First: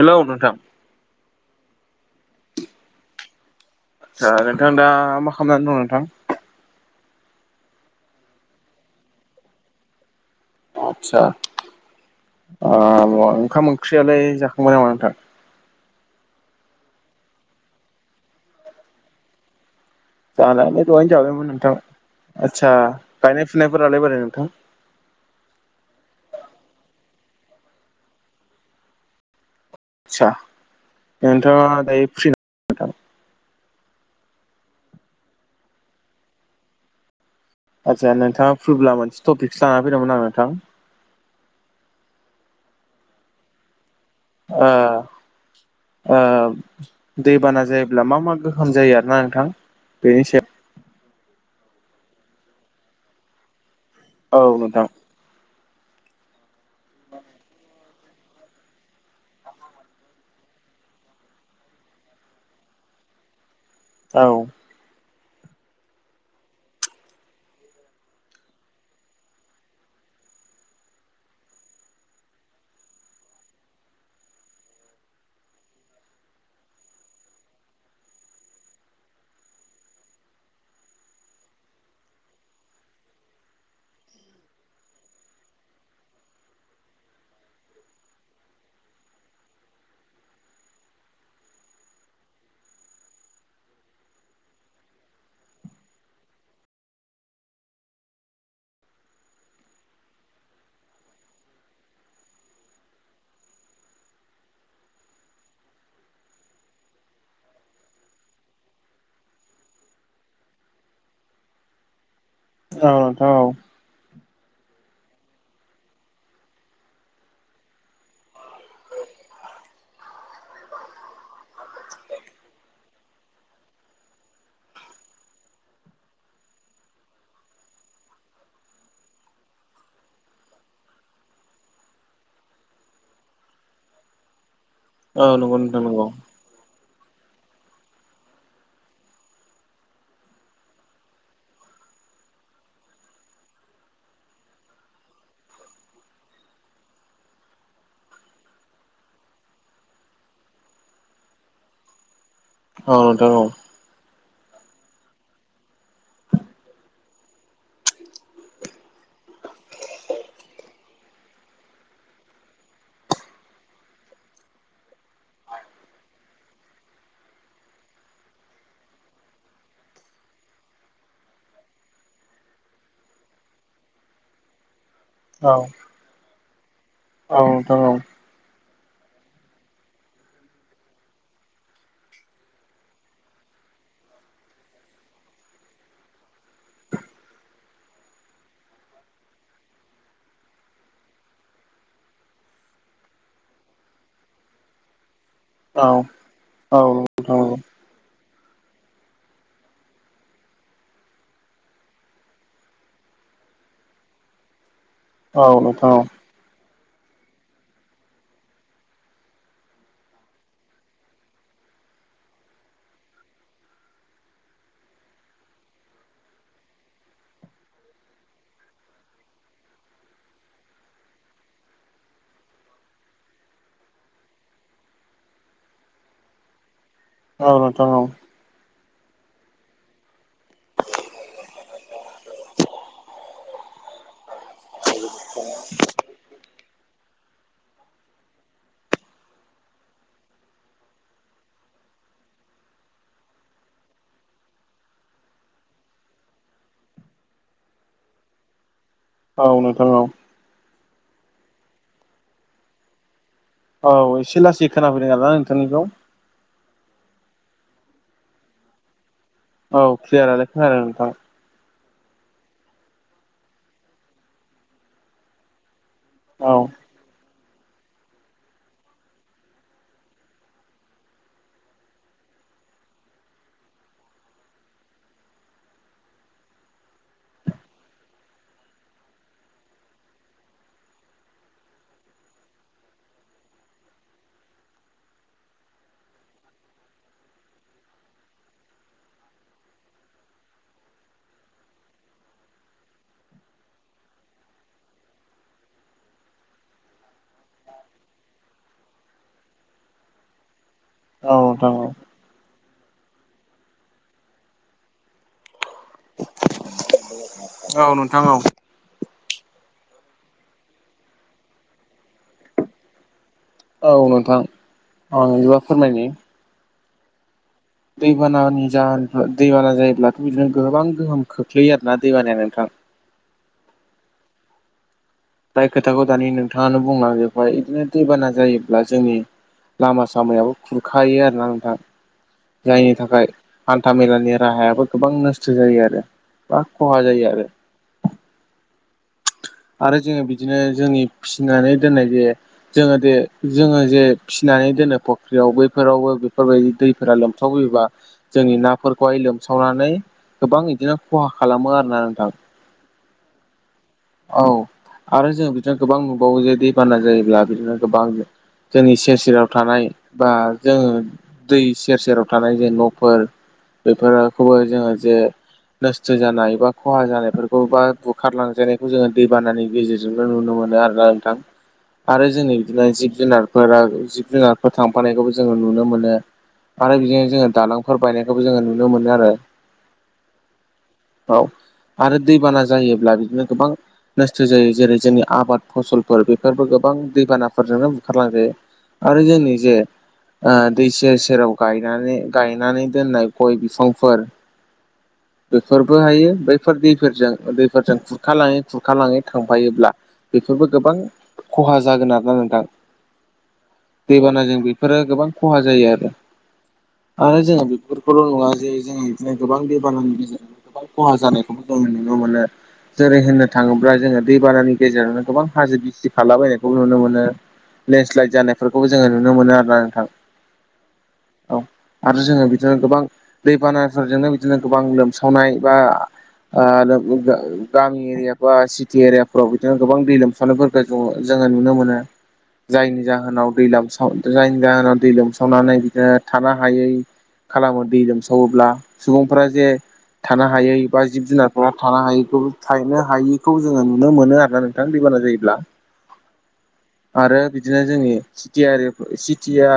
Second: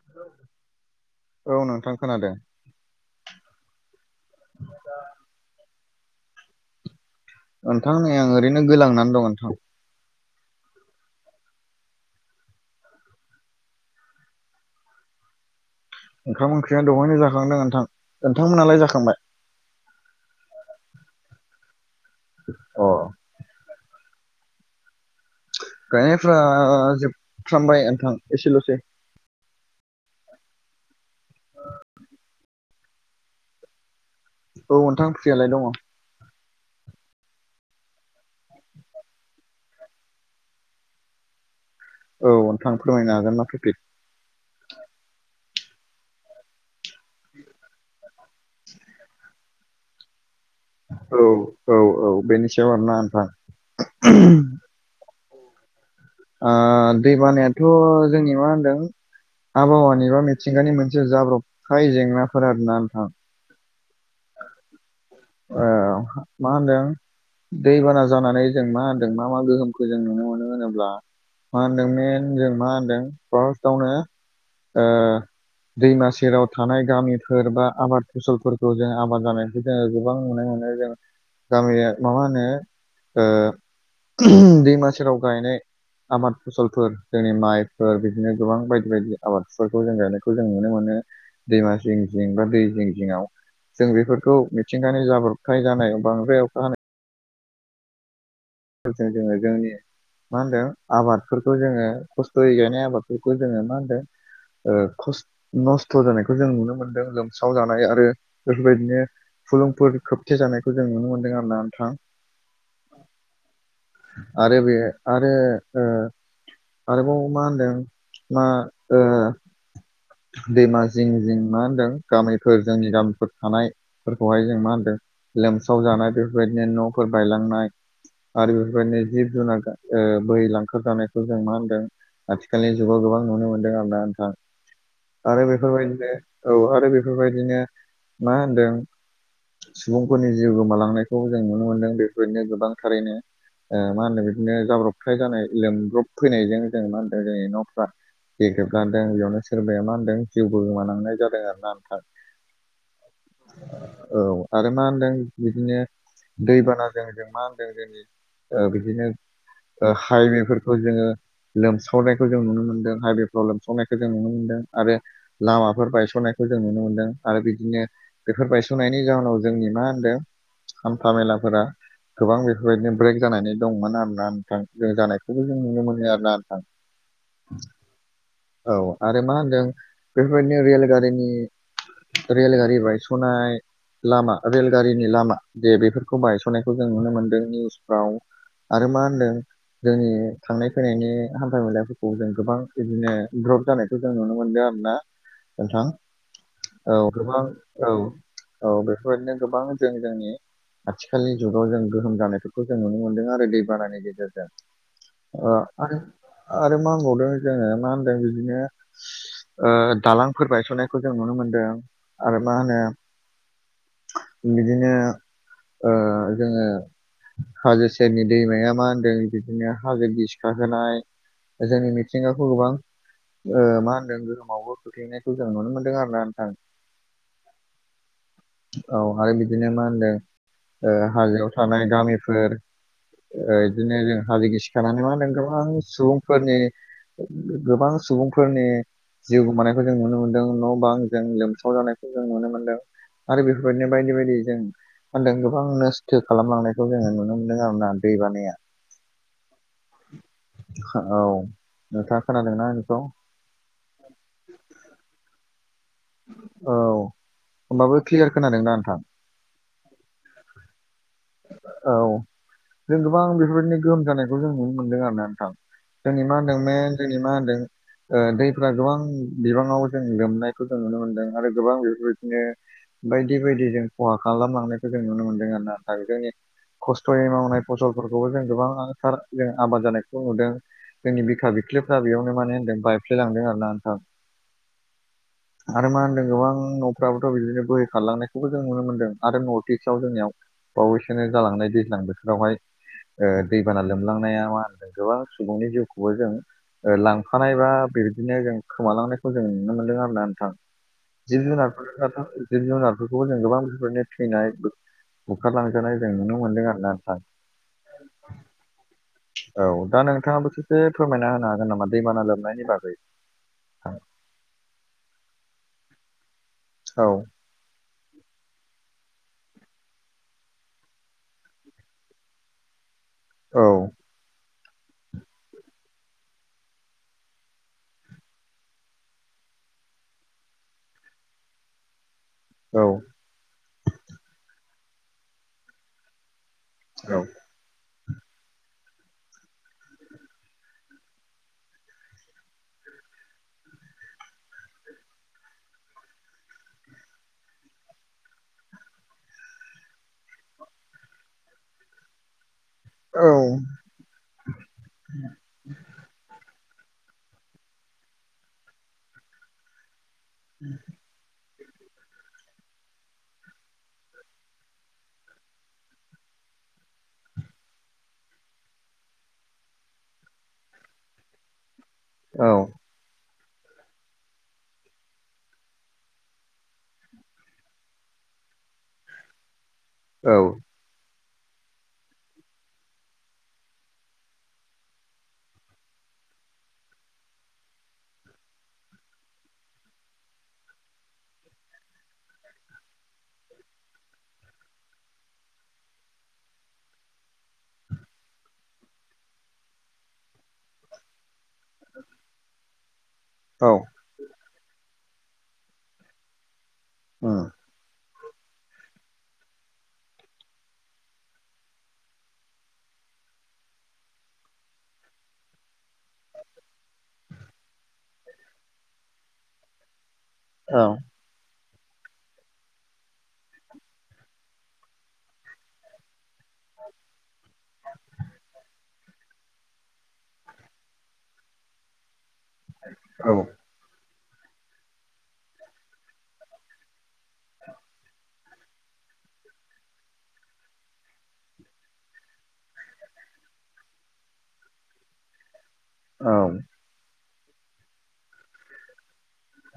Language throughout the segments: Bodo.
हेलौ नोंथां औ नोंथां खोनादों ओ नोंथां दा मा खालामनानै दं नोंथां? नोंथां नै आं ओरैनो गोलांनानै दं नोंथां। आतसा ओ ओंखाम ओंख्रियालाय जाखांबाय नामा नोंथां? ओंखाम ओंख्रिया दहायनो जाखांदों नोंथां नोंथांमोनहालाय जाखांबाय? जानायालाय दहायनो जाबायमोन नोंथां आतसा अ गायनाय फुनायफोरालाय बोरै नोंथां? गायनायफ्रा जोबफ्रामबाय नोंथां एसेल'सै। आस्सा नोंथाङा दायो फ्रि। नोंथां औ नोंथां फ्रियालाय दंङो आचसा नोंथांङा फैब्ला मोनसे टपिकसो ला फैदोंमोन आं नोंथां। औ नोंथां फोरमायनो हागोन मा तपिक? ओ ओ दैबाना जायोब्ला मा मा गो ओंखाम जायो आरोना नोंथां बेनि सायाव औ औ औ बेनि सायाव आरोना नोंथां। औ नोंथां ओ दै बानायाथ' जोंनि मा होनदों? आबहावानि बा मिथिंगानि मोनसे जाब्रबथाय जेंनाफोर आरो ना नोंथां। औ ए मा होनदों? दैबाना जानानै जों मा होनदों मा मा गोहोमखौ जों नुनो मोनो होनोब्ला मा होनदों मेन जों मा होनदों फार्स्टआवनो दैमा सेराव थानाय गामिफोर बा आबाद फसलफोरखौ जों आबाद जानायखौ जोङो गोबां नुनो मोनो जों गामिया माबा होनो ओ दैमा सेराव गायनाय आबाद फसलफोर जोंनि माइफोर बिदिनो गोबां बायदि बायदि आबादफोरखौ जों गानायखौ जों नुनो मोनो। दैमा जिं जिं बा दै जिं जिङांव जों बेफोरखौ मिथिंगानि जाब्रबथाय जानायाव बांद्राय अखा हानाय जोंनि मा होनदों आबादफोरखौ जोंङो खस्थ'यै गायनाय आबादफोरखौ जोंङो मा होनदों? स् नस्थ' जानायखौ जों नुनो मोनदों लोमस्राव जानाय आरो बेफोरबायदिनो फुलुंफोर खोबथे जानायखौ जों नुनो मोनदों आरोना नोंथां। औ औ आरो बे आरो आरोबाव मा होनदों मा ओ दैमा जिं जिं मा होन्दों गामिफोर जोंनि गामिफोर थानायफोरखौहाय जों मा होनदों लोमसाव जानाय बेफोरबायदिनो न'फोर बायलांनाय आरो बेफोरबायदि जिब जुनार बोै लांखार जानायखौ जों मा होनदों आथिखालनि जुगाव गोबां नुनो मोनदों आं नोंथां औ आरो नंगौ नोंथां नंगौ बेफोरबायदिनो औ आरो बेफोरबायदिनो मा होनदों सुबुंफोरनि जिउ गोमालांनायखौ जों नुनो मोनदों बेफोरनो गोबांथारैनो ओ मा होनो बिदिनो जाब्रबथाय जानाय लोमब्रब फैनायजों जों मा होनदों जोंनि न'फ्रा गेग्रेजदों बेयावनो सोरबाया मा होनदों जिउबो गोमानांनाय जादों आरो ना आथा औ नोंथां औ आरो मा होनदों बिदिनो दैबानाजों जों मा होनदों जोंनि बिदिनो हाइमेफोरखौ जोङो लोमसावनायखौ जों नुनो मोन्दों हाइवेफ्राव लोमसावनायखौ जों नुनो मोन्दों आरो लामाफोर बायसननायखौ जों नुनो मोनदों आरो बिदिनो बेफोर बायस'नायनि जाउनाव जोंनि मा होनदों हान्था मेलाफोरा गोबां बेफोरबायदिनो ब्रेक जानानै दंमोन आरोना नोंथां जों जानाय बेखौ औ जों नुनो मोनो आरो ना नोंथां औ नोंथां औ औ आरो मा होनो दों बेफोरबायदिनो रेलगारिनि रेलगारि बायस'नाय लामा रेलगारिनि लामा दे बेफोरखौ बायस'नायखौ जों नुनो मोनदों निउसफ्राव आरो मा होनदों जोंनि थांनाय फैनायनि हान्था मेलाफोरखौ जों गोबां बिदिनो द्रप जानायखौ जों नुनो मोनदों आरोना औ नोंथां औ गोबां औ औ बेफोरबायदिनो गोबां जों जोंनि आथिखालनि जुगाव जों गोहोम जानायफोरखौ जों नुनो मोन्दों आरो दै बानानि गेजेरजों अ औ नोंथां औ आरो आरो मा होनबावदों जोङो मा होनदों बिदिनो ओ दालांफोर बायस'नायखौ जों नुनो मोनदों आरो मा होनो बिदिनो ओ जोङो हाजो सेरनि दैमाया मा होनदों बिदिनो हाजो गिसिखा होनाय जोंनि मिथिंगाखौ गोबां ओ मा होनदों गोहोमावबो खोख्लैनायखौ जों नुनो मोन्दों आरो ना नोंथां औ नोंथां औ औ आरो बिदिनो मा होनदों ओ हाजोआव थानाय गामिफोर ओ बिदिनो जों हाजो गिसिखानानै मा होनदों गोबां सुबुंफोरनि गोबां सुबुं फोरनि जिउ गोमानायखौ जों नुनो मोन्दों न' बां जों लोमसाव जानायखौ जों नुनो मोन्दों आरो बेफोरबायदिनो बायदि बायदि जों मा होनदों गोबां नस्थ' खालामलांनायखौ जोङो नुनो मोन्दों आरो ना दै बानाया औ नोंथां औ औ नोंथा खोनादोंना आंनिखौ औ एसे लासै खोनाफैदों आरोना नोंथांनिखौ औ होमबाबो क्लियार खोनादोंना नोंथां औ क्लियारानो खोनादों नोंथां औ जों गोबां बेफोरबायदिनो गोहोम जानायखौ जों नुनो मोनदों आरोना नोंथां जोंनि मा औ होनदों मेन जोंनि मा होनदों ओ दैफ्रा गोबां बिबांङाव जों लोमनायखौ जों नुनो मोनदों आरो गोबां बेफोरबायदिनो बायदि बायदि जों खहा खालामलांनायखौ जों नुनो मोनदों आरो ना जोंनि खस्थ'यै मावनाय फसलफोरखौबो जों गोबांथार जों आबाद जानायखौ नुदों जोंनि बिखा बिख्लफ्रा बेयावनो माहोनदों बायफ्लेलांदों आरोना नोंथां [inaudible] आरो मा होनदों गोबां न'फ्राबोथ' बिदिनो बोहै खारलांनायखौबो जों नुनो मोन्दों आरो नर्थ इस्टआव जोंनियाव बावैसोनो जालांनाय दैज्लां बोथोरावहाय ओ दैबाना लोमलांनाया मा होनदों गोबां सुबुंनि जिउखौबो जों ओ लांफानाय बा बेबायदिनो जों खोमालांनायखौ जों नुनो मोनदों आरोना नोंथां। औ जिब नोंथां औ जुनारफोराथ' जिब जुनारफोरखौबो जों गोबां बेफोरनो थैनाय बुखारलांजानाय जों नुनो मोनदों आरोना नोंथां। औ नोंथां औ दा नोंथाङाबो ससे फोरमायना होनो हागोन नामा दैबाना लोमनायनि बागै? औ नोंथां आं बिदिबा फोरमायनि। औ दैबानानि जाहोनफोर दैबाना जायोब्लाथ' बिदिनो गोबां गोहोम खोख्लैयो आरोना दैबानाया नोंथां। औ जाय खोथाखौ दानि नोंथाङानो बुंलांजोबबाय इदिनो दैबाना जायोब्ला जोंनि लामा सामायाबो खुरखायो आरोना नोंथां। औ जायनि थाखाय हान्था मेलानि राहायाबो गोबां नोस्थ' जायो आरो। गोबां खहा औ जायो आरो। आरो जोङो बिदिनो जोंनि फिसिनानै दोननाय जे जोङो दे जोङो जे फिसिनानै दोनो फख्रियाव बैफोरावबो बेफोरबायदि दै फोरा लोमसावबोयोबा जोंनि नाफोरखौहाय लोमसावनानै गोबां इदिनो खहा खालामो आरोना नोंथां। औ औ आरो जों बिदिनो गोबां नुबावो जे दैबाना जायोब्ला बिदिनो गोबां जोंनि सेर सेराव थानाय बा जोङो दै सेर सेराव थानाय जे न'फोर बेफोरखौबो जोङो जे नोस्थ' जानाय बा खहा जानायफोरखौ बा बुखारलांजानाय खौ जोंङो दैबानानि गेजेरजोंनो नुनो मोनो आरोना नोंथां आरो औ जोंनि बिदिनो जिब जुनार फोरा जिब जुनारफोर थांफानायखौबो जोंङो नुनो मोनो। आरो बिदिनो जोङो दालांफोर बायनायखौबो जोंङो नुनो मोनो आरो। औ औ आरो दैबाना जायोब्ला बिदिनो गोबां नोस्थ' जायो जेरै जोंनि आबाद फसलफोर बेफोरबो गोबां दैबानाफोरजोंनो बुखारलांजायो। आरो जोंनि जे ओ दै सेर सेराव गायनानै गायनानै दोननाय गय बिफांफोर बेफोरबो हायो बैफोर दैफोरजों दैफोरजों खुरखालाङि खुरखालाङो थांफायोब्ला बेफोरबो गोबां खहा जागोन आरोना नोंथां। औ दैबानाजों बेफोरो गोबां खहा जायो आरो आरो उम जोंङो बेफोर खौल' नङा जे जों बिदिनो गोबां दैबानानि गेजेरजों गोबां खहा जानायखौबो जों नुनो मोनो जेरै होनो थाङोब्ला जोङो दैबानानि गेजेरावनो गोबां हाजो गिसि खालाबायनायखौ नुनो मोनो। लेन्डस्लाइद जानायफोरखौबो जोङो नुनो मोनो आरोना नोंथां। अ औ आरो जोंङो बिदिनो गोबां दैबानाफोरजोंनो बिदिनो गोबां लोमसावनाय बा ओ बा [unintelligible] गामि एरिया बा सिटि एरियाफोराव बिदिनो गोबां दै लोमसानायफोरखौ जों जोंङो नुनो मोनो। जायनि औ जाहोनाव दै लोमाव जायनि जाहोनाव दै लोमसावनानै बिदिनो थानो हायै खालामो दै लोमसावोब्ला सुबुंफोरा जे थानो हायै बा जिब जुनारफोरा थानो हायैखौबो थायनो हायि खौ जोङो नुनो मोनो आरोना नोंथां दैबाना जायोब्ला। औ आरो बिदिनो जोंनि सिटियारि सिटिया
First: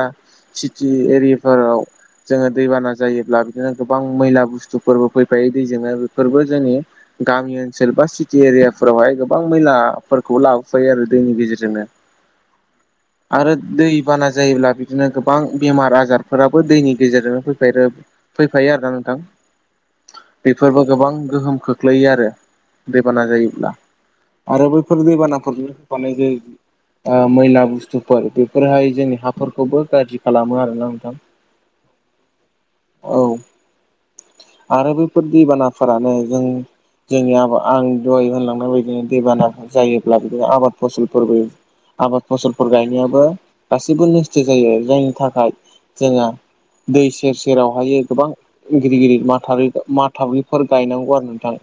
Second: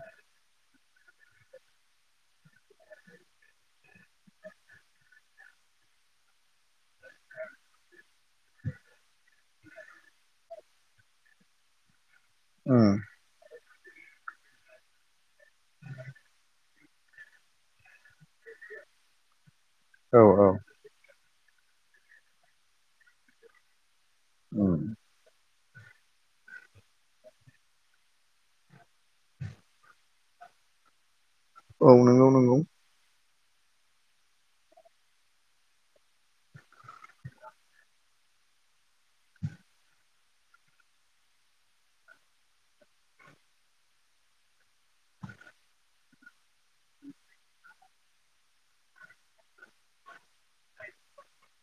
सिटि एरियाफोराव जोंङो दैबाना जायोब्ला बिदिनो गोबां मैला बुस्थुफोरबो फैफायो दैजोंनो बेफोरबो जोंनि गामि ओनसोल बा सि एरिया फोरावहाय गोबां मैलाफोरखौ लाबोफायो आरो दैनि गेजेरजोंनो उम आरो दै बाना जायोब्ला बिदिनो गोबां बेमार आजारफोराबो दैनि गेजेरजोंनो फैफायो आरोना नोंथां औ बेफोरबो गोबां गोहोम खोख्लैयो आरो दैबाना जायोब्ला आरो उम बैफोर दैबानाफोरजोंनो होफानाय जायो ओ मैला बुस्थुफोर बेफोरहाय जोंनि हाफोरखौबो गाज्रि खालामो आरोना नोंथां [inaudible] औ नंगौ नंगौ औ आरो बेफोर दैबानाफोरानो जों जोंनि आबाद आं दहाय होनलांनाय बायदिनो दैबाना जायोब्ला बिदि आबाद फसलफोरबो आबाद फसलफोर गायनायाबो गासिबो नस्थ' जायो जायनि थाखाय जोङो दै सेर सेरावहायो गोबां गिदिर गिदिर माथलि माथालिफोर गायनांगौ आरो नोंथां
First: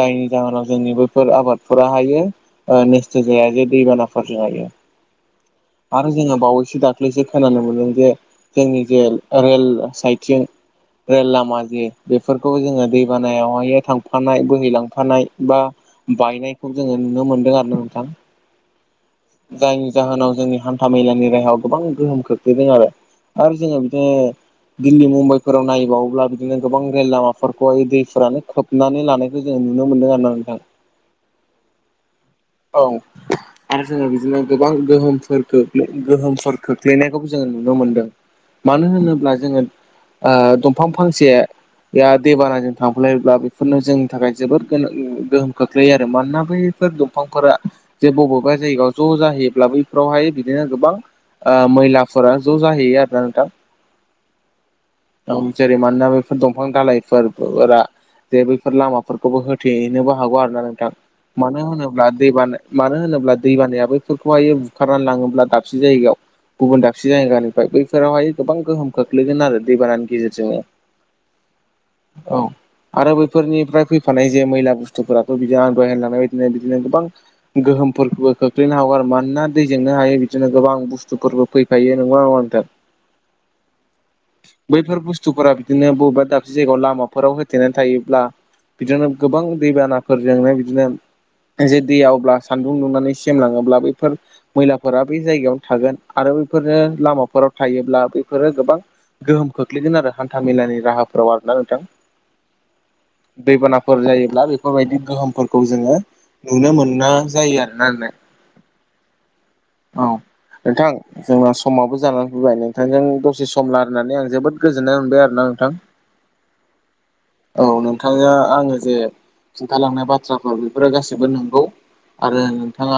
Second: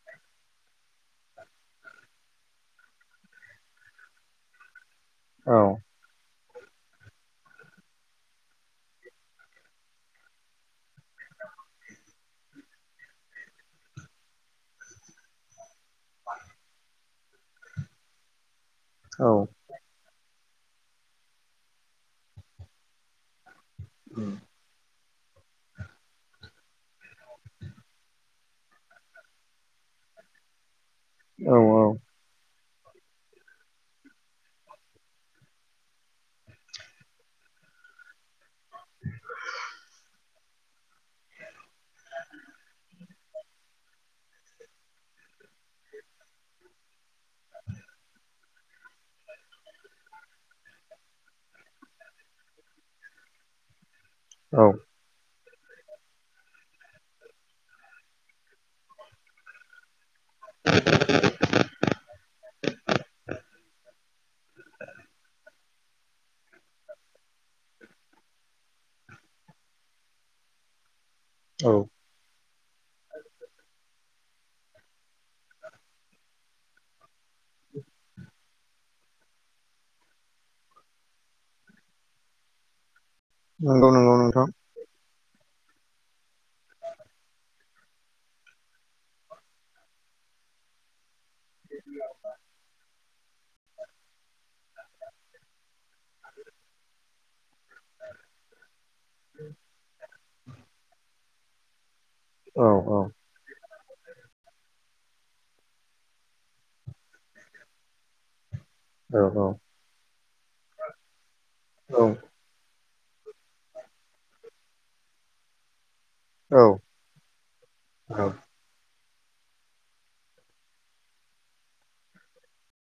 जायनि जाहोनाव जोंनि बैफोर आबादफोरा हायो ओ निस्थ' जाया जे दैबानाफोरजों हायो औ आरो जोङो बावैसो दाख्लैसो खोनानो मोनदों जे जोंनि जे रेल साइथिं रेल लामा जे बेफोरखौ जोंङो दैबानायावहाय थांफानाय बोहैलां फानाय बा बायनायखौ जोङो नुनो मोनदों आरो ना नोंथां औ जायनि जाहोनाव जोंनि हान्था मेलानि राहायाव गोबां गोहोम खोख्लैदों आरो आरो जोङो बिदिनो उम दिल्ली मुम्बाइफोराव नायबावोब्ला बिदिनो गोबां रेल लामाफोरखौहाय दैफोरानो खोबनानै लानायखौ जों जों नुनो मोनदों आरो ना नोंथां औ औ औ आरो जोङो बिदिनो गोबां गोहोमफोरखौ गोहोमफोर खोख्लैनायखौबो जोङो नुनो मोन्दों मानो होनोब्ला जोङो ओ दंफां फांसे दैबानाजों थां खालायोब्ला बेफोरनो जोंनि थाखाय जोबोद गोहोम खोख्लैयो आरो मानोना बैफोर दंफांफोरा जे बबेबा जायगायाव ज' जाहैयोब्ला बैफोरावहाय बिदिनो गोबां ओ मैलाफोरा ज' जाहैयो आरो ना नोंथां औ जेरै मानोना बेफोर दंफां दालायफोरफोरा जे बैफोर लामा खौबो होथेनोबो हागौ आरो ना नोंथां मानो होनोब्ला दै बानाया मानो होनोब्ला दै बानाया बैफोरखौहायो बुखारनानै लाङोब्ला से जायगायाव गुबुन दाबसे जायगानिफ्राय बैफोरावहाय गोबां गोहोम खोख्लैगोन आरो दैबानानि गेजेरजोंनो [inaudible] औ औ आरो बैफोरनिफ्राय फै फानाय जे मैला बुस्थुफोराथ' बिदि आं दहाय होनलांनाय बायदिनो बिदिनो गोबां गोहोमफोरबो खोख्लैनो हागौ आरो मानोना दैजोंनो हायो बिदिनो गोबां बुस्थुफोरबो फैफायो नंगौना नङा नोंथा [inaudible] नंगौ नंगौ नोंथां बैफोर बुस्थुफोरा बिदिनो बबेबा दाबसे जायगायाव लामाफोराव होथेनानै थायोब्ला बिदिनो गोबां दैबानाफोरजोंनो बिदिनो जे दैआवब्ला सानदुं दुंनानै लाङो [unintelligible] बैफोर मैलाफोरा बे जायगायावनो थागोन आरो बैफोरनो लामाफोराव हायोब्ला बेफोरो गोबां गोहोम खोख्लैगोन आरो हान्था मेलानि राहाफोराव आरोना नोंथां औ औ दैबानाफोर जायोब्ला बेफोरबायदि गोहोमफोरखौ जोङो नुनो मोना जायो आरोना औ औ औ नोंथां जोंना समाबो जानानै [unintelligible] नोंथांजों दसे सम रायलायनानै आं जोबोद गोजोननाय मोनबाय आरोना नोंथां औ औ नोंथां औ आ आङो जे खिन्थालांनाय बाथ्राफोर बेफोरो गासिबो नंगौ आरो नोंथाङा